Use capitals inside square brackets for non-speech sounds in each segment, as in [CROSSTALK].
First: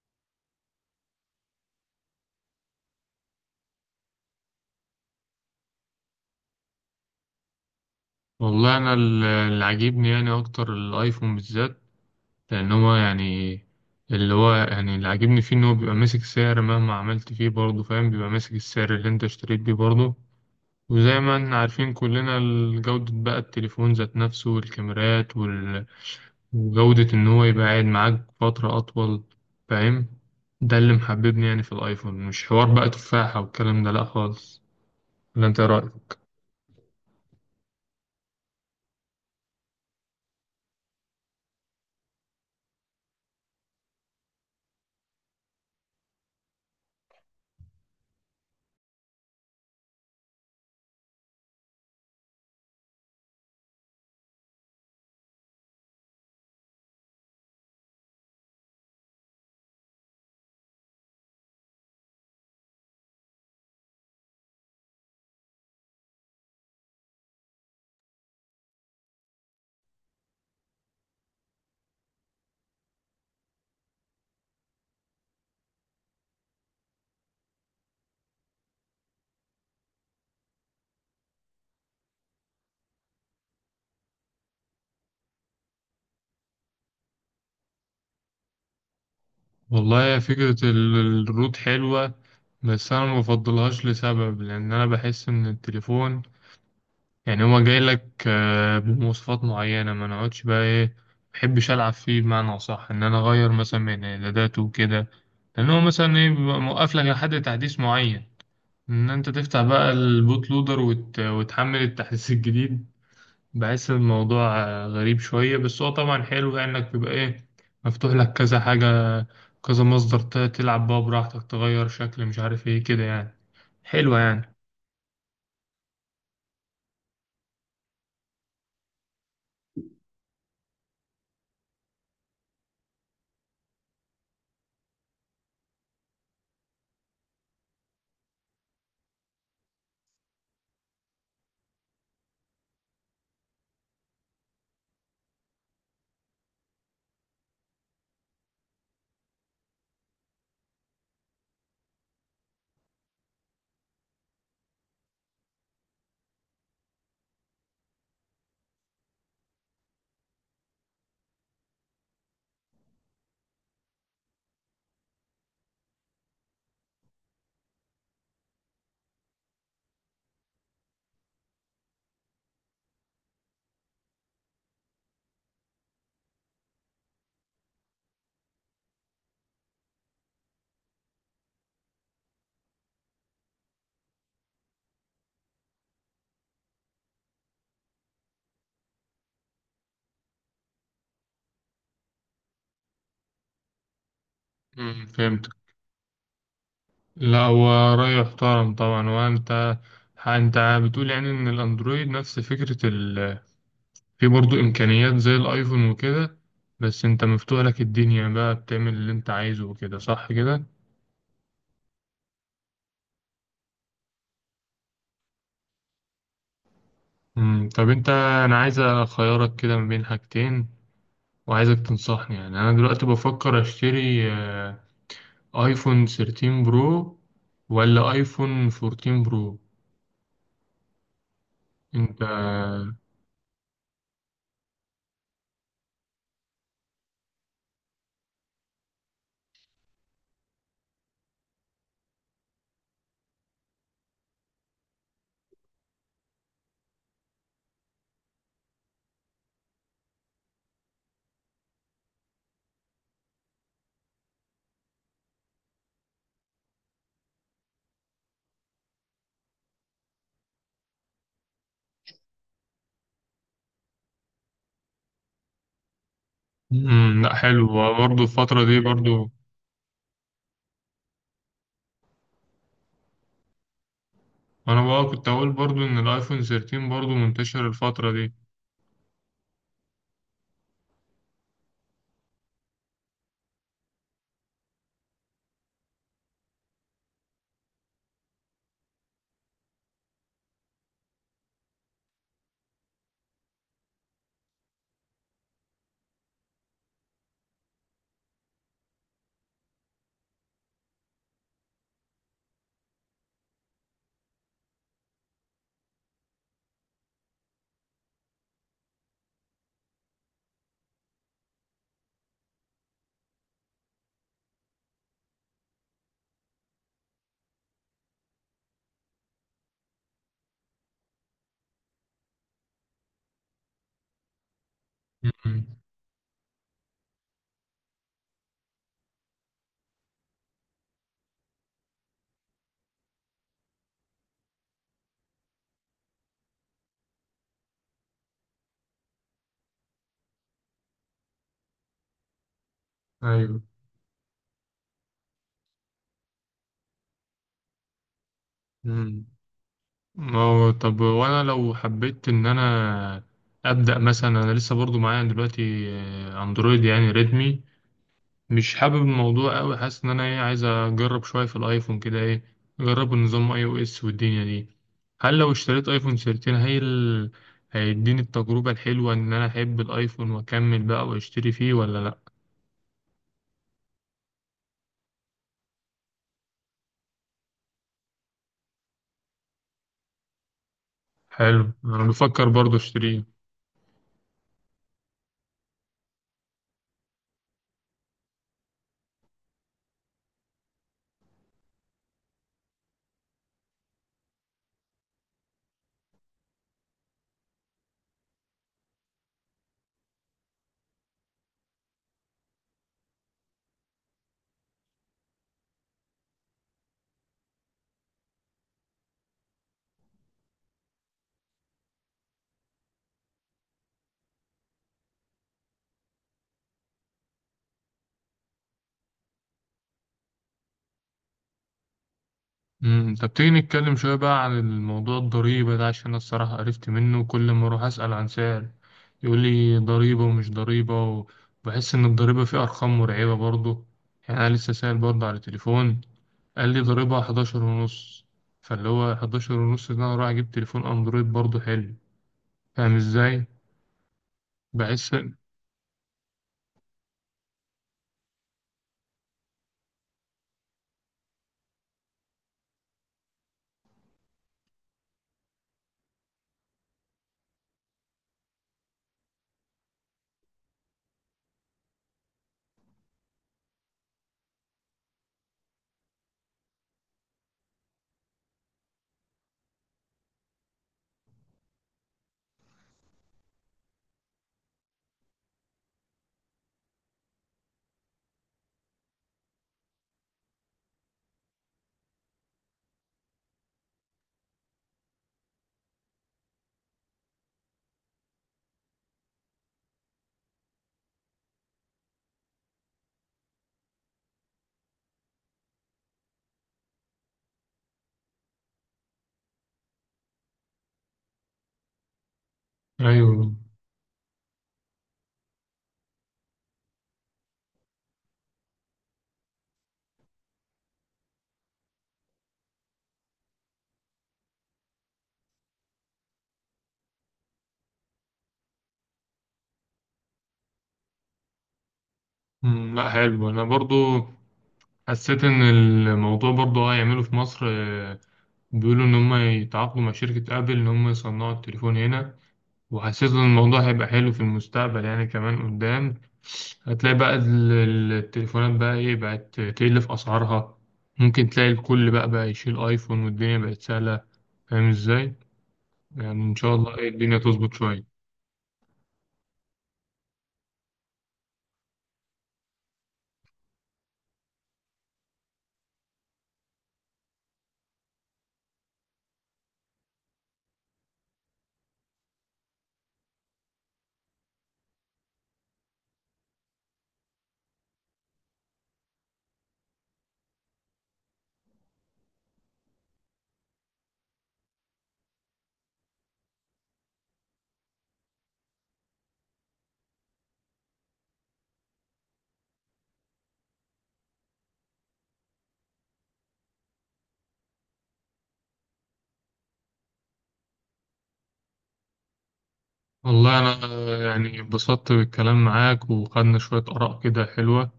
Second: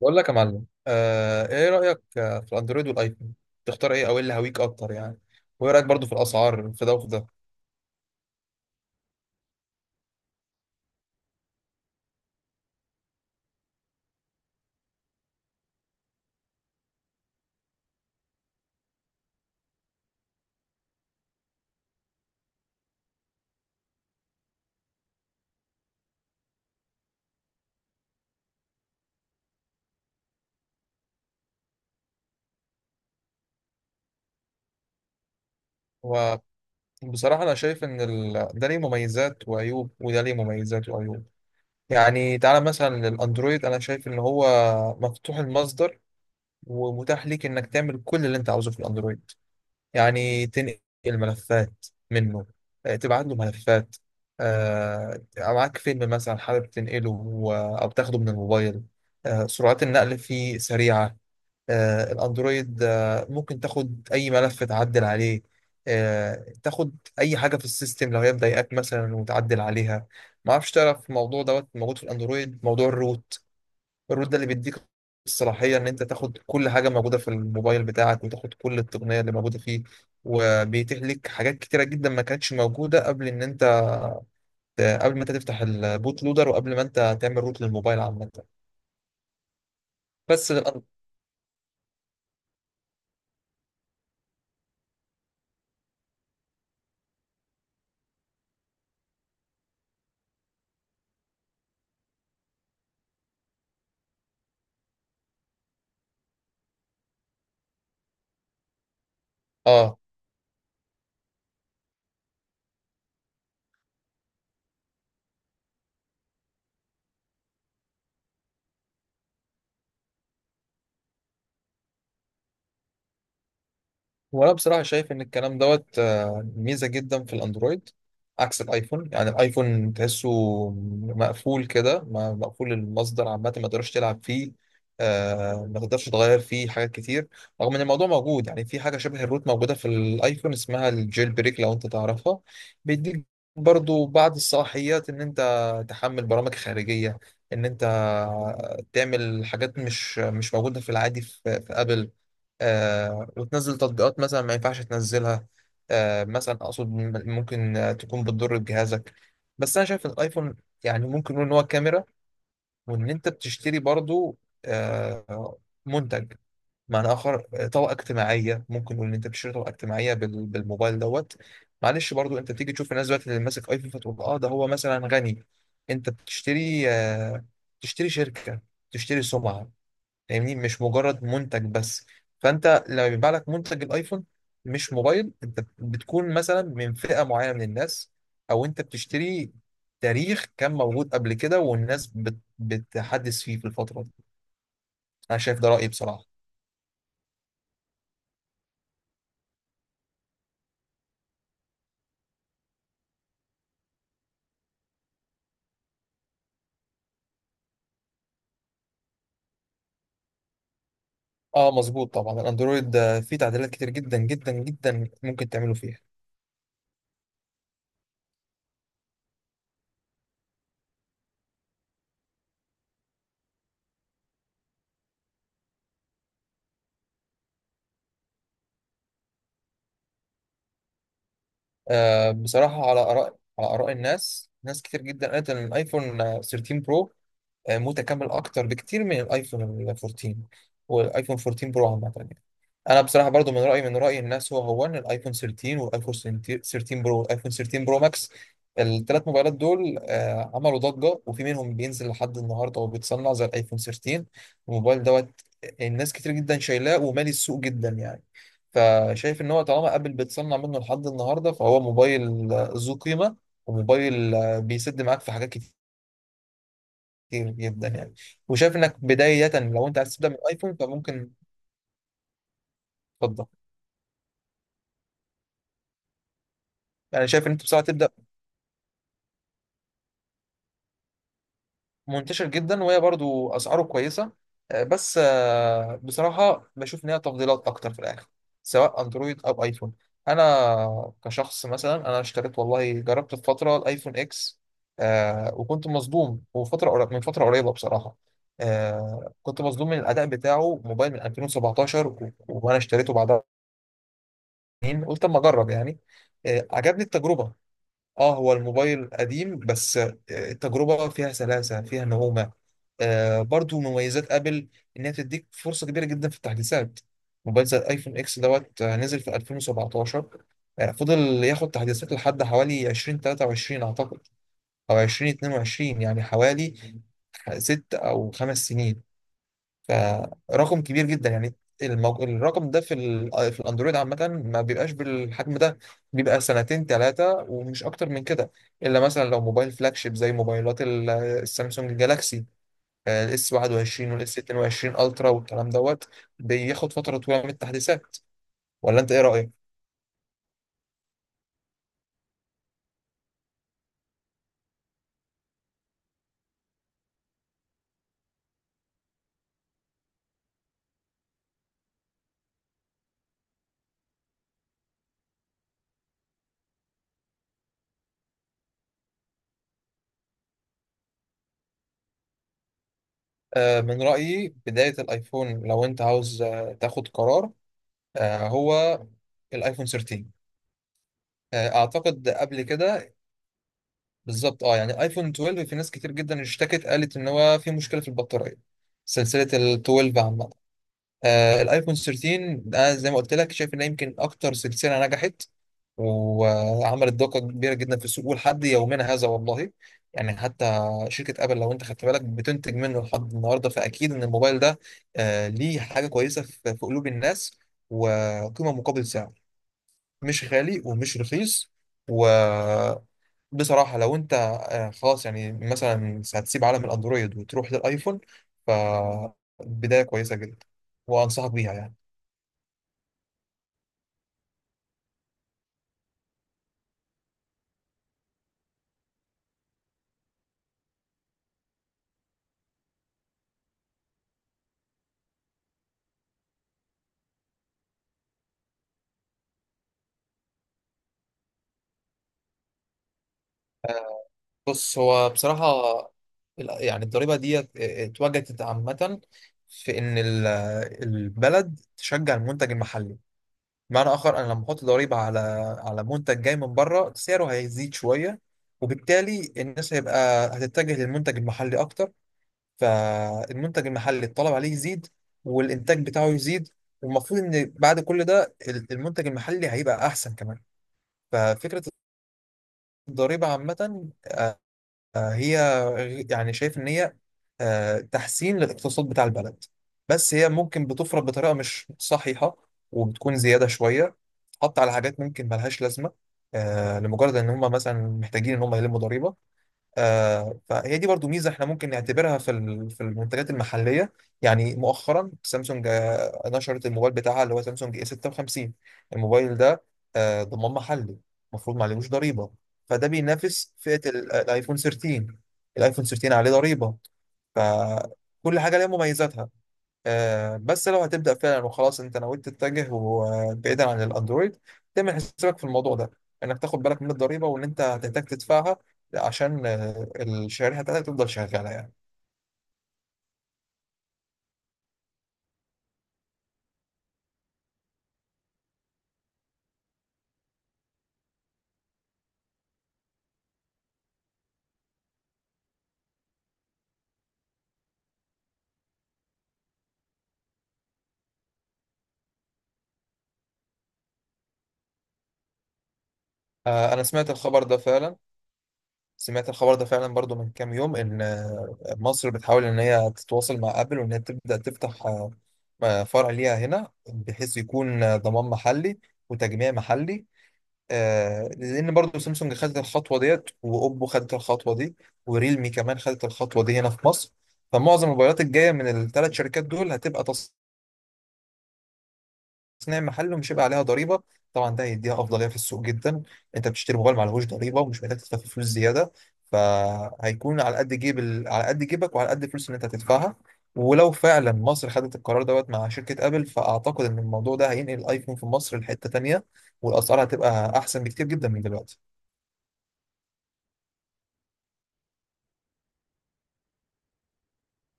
بقول لك يا معلم ايه رأيك في الاندرويد والايفون؟ تختار ايه او ايه اللي هويك اكتر يعني؟ وايه رأيك برضو في الاسعار في ده وفي ده؟ والله انا اللي عاجبني يعني اكتر الايفون بالذات. لان هو يعني اللي عاجبني فيه ان هو بيبقى ماسك سعر مهما عملت فيه، برضه فاهم، بيبقى ماسك السعر اللي انت اشتريت بيه برضه. وزي ما احنا عارفين كلنا جودة بقى التليفون ذات نفسه والكاميرات وجودة ان هو يبقى قاعد معاك فترة اطول، فاهم. ده اللي محببني يعني في الايفون، مش حوار بقى تفاحة والكلام ده لا خالص. ولا انت إيه رأيك؟ وبصراحة انا شايف ان ده ليه مميزات وعيوب وده ليه مميزات وعيوب. يعني تعالى مثلا للاندرويد، انا شايف ان هو مفتوح المصدر ومتاح ليك انك تعمل كل اللي انت عاوزه في الاندرويد. يعني تنقل ملفات منه، تبعت له ملفات، معاك فيلم مثلا حابب تنقله، أو تاخده من الموبايل. سرعات النقل فيه سريعة. آه، الأندرويد آه، ممكن تاخد أي ملف تعدل عليه، تاخد أي حاجة في السيستم لو هي مضايقاك مثلا وتعدل عليها. ما اعرفش تعرف الموضوع دوت موجود في الأندرويد، موضوع الروت. الروت ده اللي بيديك الصلاحية إن أنت تاخد كل حاجة موجودة في الموبايل بتاعك وتاخد كل التقنية اللي موجودة فيه، وبيتيح لك حاجات كتيرة جدا ما كانتش موجودة قبل إن أنت، قبل ما أنت تفتح البوت لودر وقبل ما أنت تعمل روت للموبايل عامة. والله يا بس فكرة للأن... الروت حلوة، بس أنا ما بفضلهاش لسبب، لأن أنا بحس إن التليفون يعني هو جاي لك بمواصفات معينة، ما نقعدش بقى إيه، ما بحبش ألعب فيه بمعنى أصح، إن أنا أغير مثلا من إعداداته وكده. لأن هو مثلا إيه بيبقى موقف لك لحد تحديث معين، إن أنت تفتح بقى آه البوت لودر وتحمل التحديث [LAUGHS] الجديد. بحس الموضوع غريب شوية، بس هو طبعا حلو يعني انك بيبقى ايه مفتوح لك كذا حاجة، كذا مصدر، تلعب بقى براحتك، تغير شكل، مش عارف ايه كده يعني. حلوة يعني. وانا بصراحه شايف ان الكلام دوت ميزه جدا في الاندرويد، عكس الايفون. يعني الايفون تحسه مقفول كده، مقفول المصدر عامه ما تقدرش تلعب فيه. ما تقدرش تغير فيه حاجات كتير، رغم ان الموضوع موجود. يعني في حاجه شبه الروت موجوده في الايفون اسمها الجيل بريك، لو انت تعرفها. بيديك برضو بعض الصلاحيات ان انت تحمل برامج خارجيه، ان انت تعمل حاجات مش موجوده في العادي في ابل. آه وتنزل تطبيقات مثلا ما ينفعش تنزلها. آه مثلا اقصد ممكن تكون بتضر بجهازك. بس انا شايف إن الايفون، يعني ممكن نقول ان هو كاميرا، وان انت بتشتري برضو آه منتج. معنى اخر، طبقه اجتماعيه. ممكن نقول ان انت بتشتري طبقه اجتماعيه بالموبايل دوت. معلش برضو انت بتيجي تشوف الناس دلوقتي اللي ماسك ايفون، فتقول اه ده هو مثلا غني. انت بتشتري تشتري شركه، تشتري سمعه. فاهمني، مش مجرد منتج بس. فانت لما بيبيع لك منتج الايفون، مش موبايل، انت بتكون مثلا من فئة معينة من الناس، او انت بتشتري تاريخ كان موجود قبل كده والناس بتحدث فيه في الفترة دي. امم، انا فهمت. شايف ده رأيي بصراحة. لا هو رأي محترم طبعا. وانت، انت بتقول يعني ان الاندرويد نفس فكرة ال، في برضو امكانيات زي الايفون وكده، بس انت مفتوح لك الدنيا بقى، بتعمل اللي انت عايزه وكده، صح كده؟ اه مظبوط طبعا، الاندرويد فيه تعديلات كتير جدا جدا جدا ممكن تعملوا فيها. امم، طب انت، انا عايز اخيرك كده ما بين حاجتين، وعايزك تنصحني. يعني انا دلوقتي بفكر اشتري ايفون 13 برو ولا ايفون 14 برو؟ انت. آه بصراحة، على آراء الناس، ناس كتير جدا قالت ان الايفون 13 برو متكامل اكتر بكتير من الايفون 14، والايفون 14 برو عامه يعني. انا بصراحه برضو من راي الناس، هو ان الايفون 13 والايفون 13 برو والايفون 13 برو ماكس، الثلاث موبايلات دول عملوا ضجه، وفي منهم بينزل لحد النهارده وبيتصنع زي الايفون 13. الموبايل دوت الناس كتير جدا شايلاه ومالي السوق جدا يعني. فشايف ان هو طالما ابل بتصنع منه لحد النهارده، فهو موبايل ذو قيمه، وموبايل بيسد معاك في حاجات كتير، مم، لا كتير حلو. جدا يعني. برضه الفترة وشايف دي انك برضه، بداية، لو انت عايز تبدا من ايفون فممكن تفضل. انا بقى كنت اقول برضه ان الايفون 13 برضه يعني شايف ان انت منتشر بسرعة تبدا، الفترة دي. منتشر جدا وهي برضو اسعاره كويسة. آه، بس آه، بصراحة بشوف ان هي تفضيلات اكتر في الاخر، سواء اندرويد او ايفون. انا كشخص مثلا، انا اشتريت والله، جربت في فترة الايفون اكس، وكنت مصدوم. وفترة من فترة قريبة بصراحة، كنت مصدوم من الاداء بتاعه. موبايل من 2017 وانا اشتريته بعدها سنين. قلت اما اجرب يعني. عجبني التجربه. اه هو الموبايل قديم، بس التجربه فيها سلاسه فيها نعومه. آه برضو مميزات ابل، انها بتديك فرصه كبيره جدا في التحديثات. موبايل زي الايفون اكس دوت نزل في 2017، فضل ياخد تحديثات لحد حوالي 2023 اعتقد، او مم. 2022 يعني. حوالي ست او خمس سنين، فرقم كبير جدا يعني. الرقم ده في الاندرويد عامة ما بيبقاش بالحجم ده. بيبقى سنتين ثلاثة ومش أكتر من كده، إلا مثلا لو موبايل فلاجشيب زي موبايلات السامسونج جالاكسي، الاس ايوه. 21 والاس 22 الترا والكلام دوت، بياخد فترة طويلة من التحديثات. ولا أنت إيه مم. رأيك؟ أو طب، وانا لو حبيت ان انا ابدا مثلا، انا لسه برضه معايا دلوقتي اندرويد يعني ريدمي، مش حابب الموضوع قوي، حاسس ان انا ايه عايز اجرب شويه في الايفون كده، ايه اجرب النظام اي او اس والدنيا دي. هل لو اشتريت ايفون 13، هيديني التجربه الحلوه ان انا احب الايفون واكمل بقى واشتري فيه، ولا لا؟ من رأيي بداية الآيفون، لو أنت عاوز تاخد قرار، هو الآيفون 13. حلو انا أعتقد بفكر قبل برضه كده اشتريه. بالظبط. اه يعني ايفون 12، في ناس كتير جدا اشتكت قالت ان هو في مشكله في البطاريه، سلسله ال 12 عامه. آه الايفون 13 ده، زي ما قلت لك، شايف انها يمكن اكتر سلسله نجحت وعملت ضجه كبيره جدا في السوق، ولحد يومنا هذا والله يعني. حتى شركه ابل لو انت خدت بالك بتنتج منه لحد النهارده، فاكيد ان الموبايل ده آه ليه حاجه كويسه في قلوب الناس. وقيمه مقابل سعر، مش غالي ومش رخيص. و بصراحة، لو أنت خلاص يعني مثلا هتسيب عالم الأندرويد وتروح للأيفون، فبداية كويسة جدا وأنصحك بيها يعني. امم، طب تيجي نتكلم شويه بقى عن الموضوع الضريبه ده، عشان انا الصراحه عرفت منه. كل ما اروح اسال عن سعر يقول لي ضريبه ومش ضريبه، وبحس ان الضريبه فيه ارقام مرعبه برضه. يعني انا لسه سائل برضه على التليفون، قال لي ضريبها 11 ونص. فاللي هو 11 ونص ده انا رايح اجيب تليفون اندرويد برضه حلو، فاهم ازاي؟ آه، بص، بحس. هو بصراحة يعني الضريبة دي اتوجدت عامة، في إن البلد تشجع المنتج المحلي. بمعنى آخر، أنا لما أحط ضريبة على منتج جاي من بره، سعره هيزيد شوية. وبالتالي الناس هيبقى هتتجه للمنتج المحلي أكتر، فالمنتج المحلي الطلب عليه يزيد والإنتاج بتاعه يزيد. والمفروض إن بعد كل ده المنتج المحلي هيبقى أحسن كمان. ففكرة الضريبة عامة، هي يعني شايف إن هي تحسين للاقتصاد بتاع البلد. بس هي ممكن بتفرض بطريقة مش صحيحة، وبتكون زيادة شوية، حط على حاجات ممكن ملهاش لازمة، لمجرد إن هم مثلا محتاجين إن هم يلموا ضريبة. فهي دي برضو ميزة احنا ممكن نعتبرها في المنتجات المحلية. يعني مؤخرا سامسونج نشرت الموبايل بتاعها اللي هو سامسونج اي 56. الموبايل ده ضمان محلي، المفروض ما عليهوش ضريبة، فده ايوه. بينافس فئة الايفون 13. الايفون 13 عليه ضريبة، فكل حاجة ليها مميزاتها. بس لو هتبدأ فعلا، وخلاص انت نويت تتجه بعيدا عن الاندرويد، تعمل حسابك في الموضوع ده، انك تاخد بالك من الضريبة وان انت هتحتاج تدفعها، عشان الشريحة بتاعتك تفضل شغالة يعني. أمم، لا حلو. انا برضه حسيت ان الموضوع برضه هيعمله في مصر، بيقولوا ان هم يتعاقدوا مع شركة ابل ان هم يصنعوا التليفون هنا. وحسيت ان الموضوع هيبقى حلو في المستقبل يعني، كمان قدام هتلاقي بقى التليفونات بقى ايه بقت تقل في اسعارها. ممكن تلاقي الكل بقى يشيل ايفون والدنيا بقت سهلة، فاهم ازاي؟ يعني إن شاء الله انا إيه سمعت الدنيا الخبر تظبط ده شوية. فعلا، سمعت الخبر ده فعلا برضو من كام يوم، ان مصر بتحاول ان هي تتواصل مع ابل، وان هي تبدأ تفتح فرع ليها هنا، بحيث يكون ضمان محلي وتجميع محلي. آه لان برضو سامسونج خدت الخطوه ديت، واوبو خدت الخطوه دي، وريلمي كمان خدت الخطوه دي هنا في مصر. فمعظم الموبايلات الجايه من الثلاث شركات دول هتبقى تصنيع محلي، ومش هيبقى عليها ضريبه. طبعا ده هيديها افضليه في السوق جدا. انت بتشتري موبايل معلهوش ضريبه ومش محتاج تدفع فيه فلوس زياده، فهيكون على قد جيبك وعلى قد الفلوس اللي انت هتدفعها. ولو فعلا مصر خدت القرار دوت مع شركه ابل، فاعتقد ان الموضوع ده هينقل الايفون في مصر لحته تانيه، والاسعار هتبقى احسن بكتير جدا من دلوقتي. والله أنا يعني اتبسطت بالكلام معاك وخدنا شوية آراء كده حلوة.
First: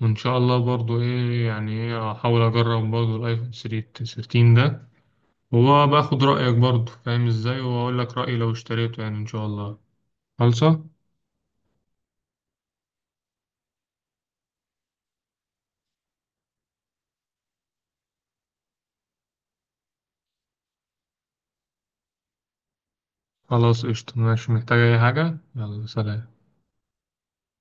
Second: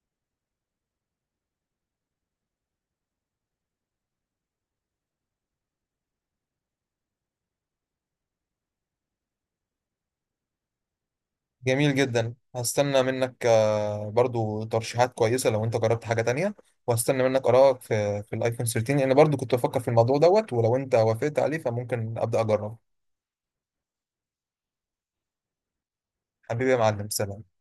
وإن شاء الله برضو إيه يعني إيه أحاول أجرب برضو الآيفون 13 ده، وباخد رأيك برضو فاهم إزاي، وأقول لك رأيي لو اشتريته يعني، إن شاء الله. خلصة. جميل جدا، هستنى منك برضو ترشيحات كويسة لو انت جربت حاجة تانية، وهستنى منك آرائك في الايفون 13، لان برضو كنت بفكر في الموضوع دوت، ولو انت وافقت عليه فممكن أبدأ أجربه. خلاص قشطة ماشي، محتاج أي حاجة؟ يلا سلام. حبيبي يا معلم، سلام.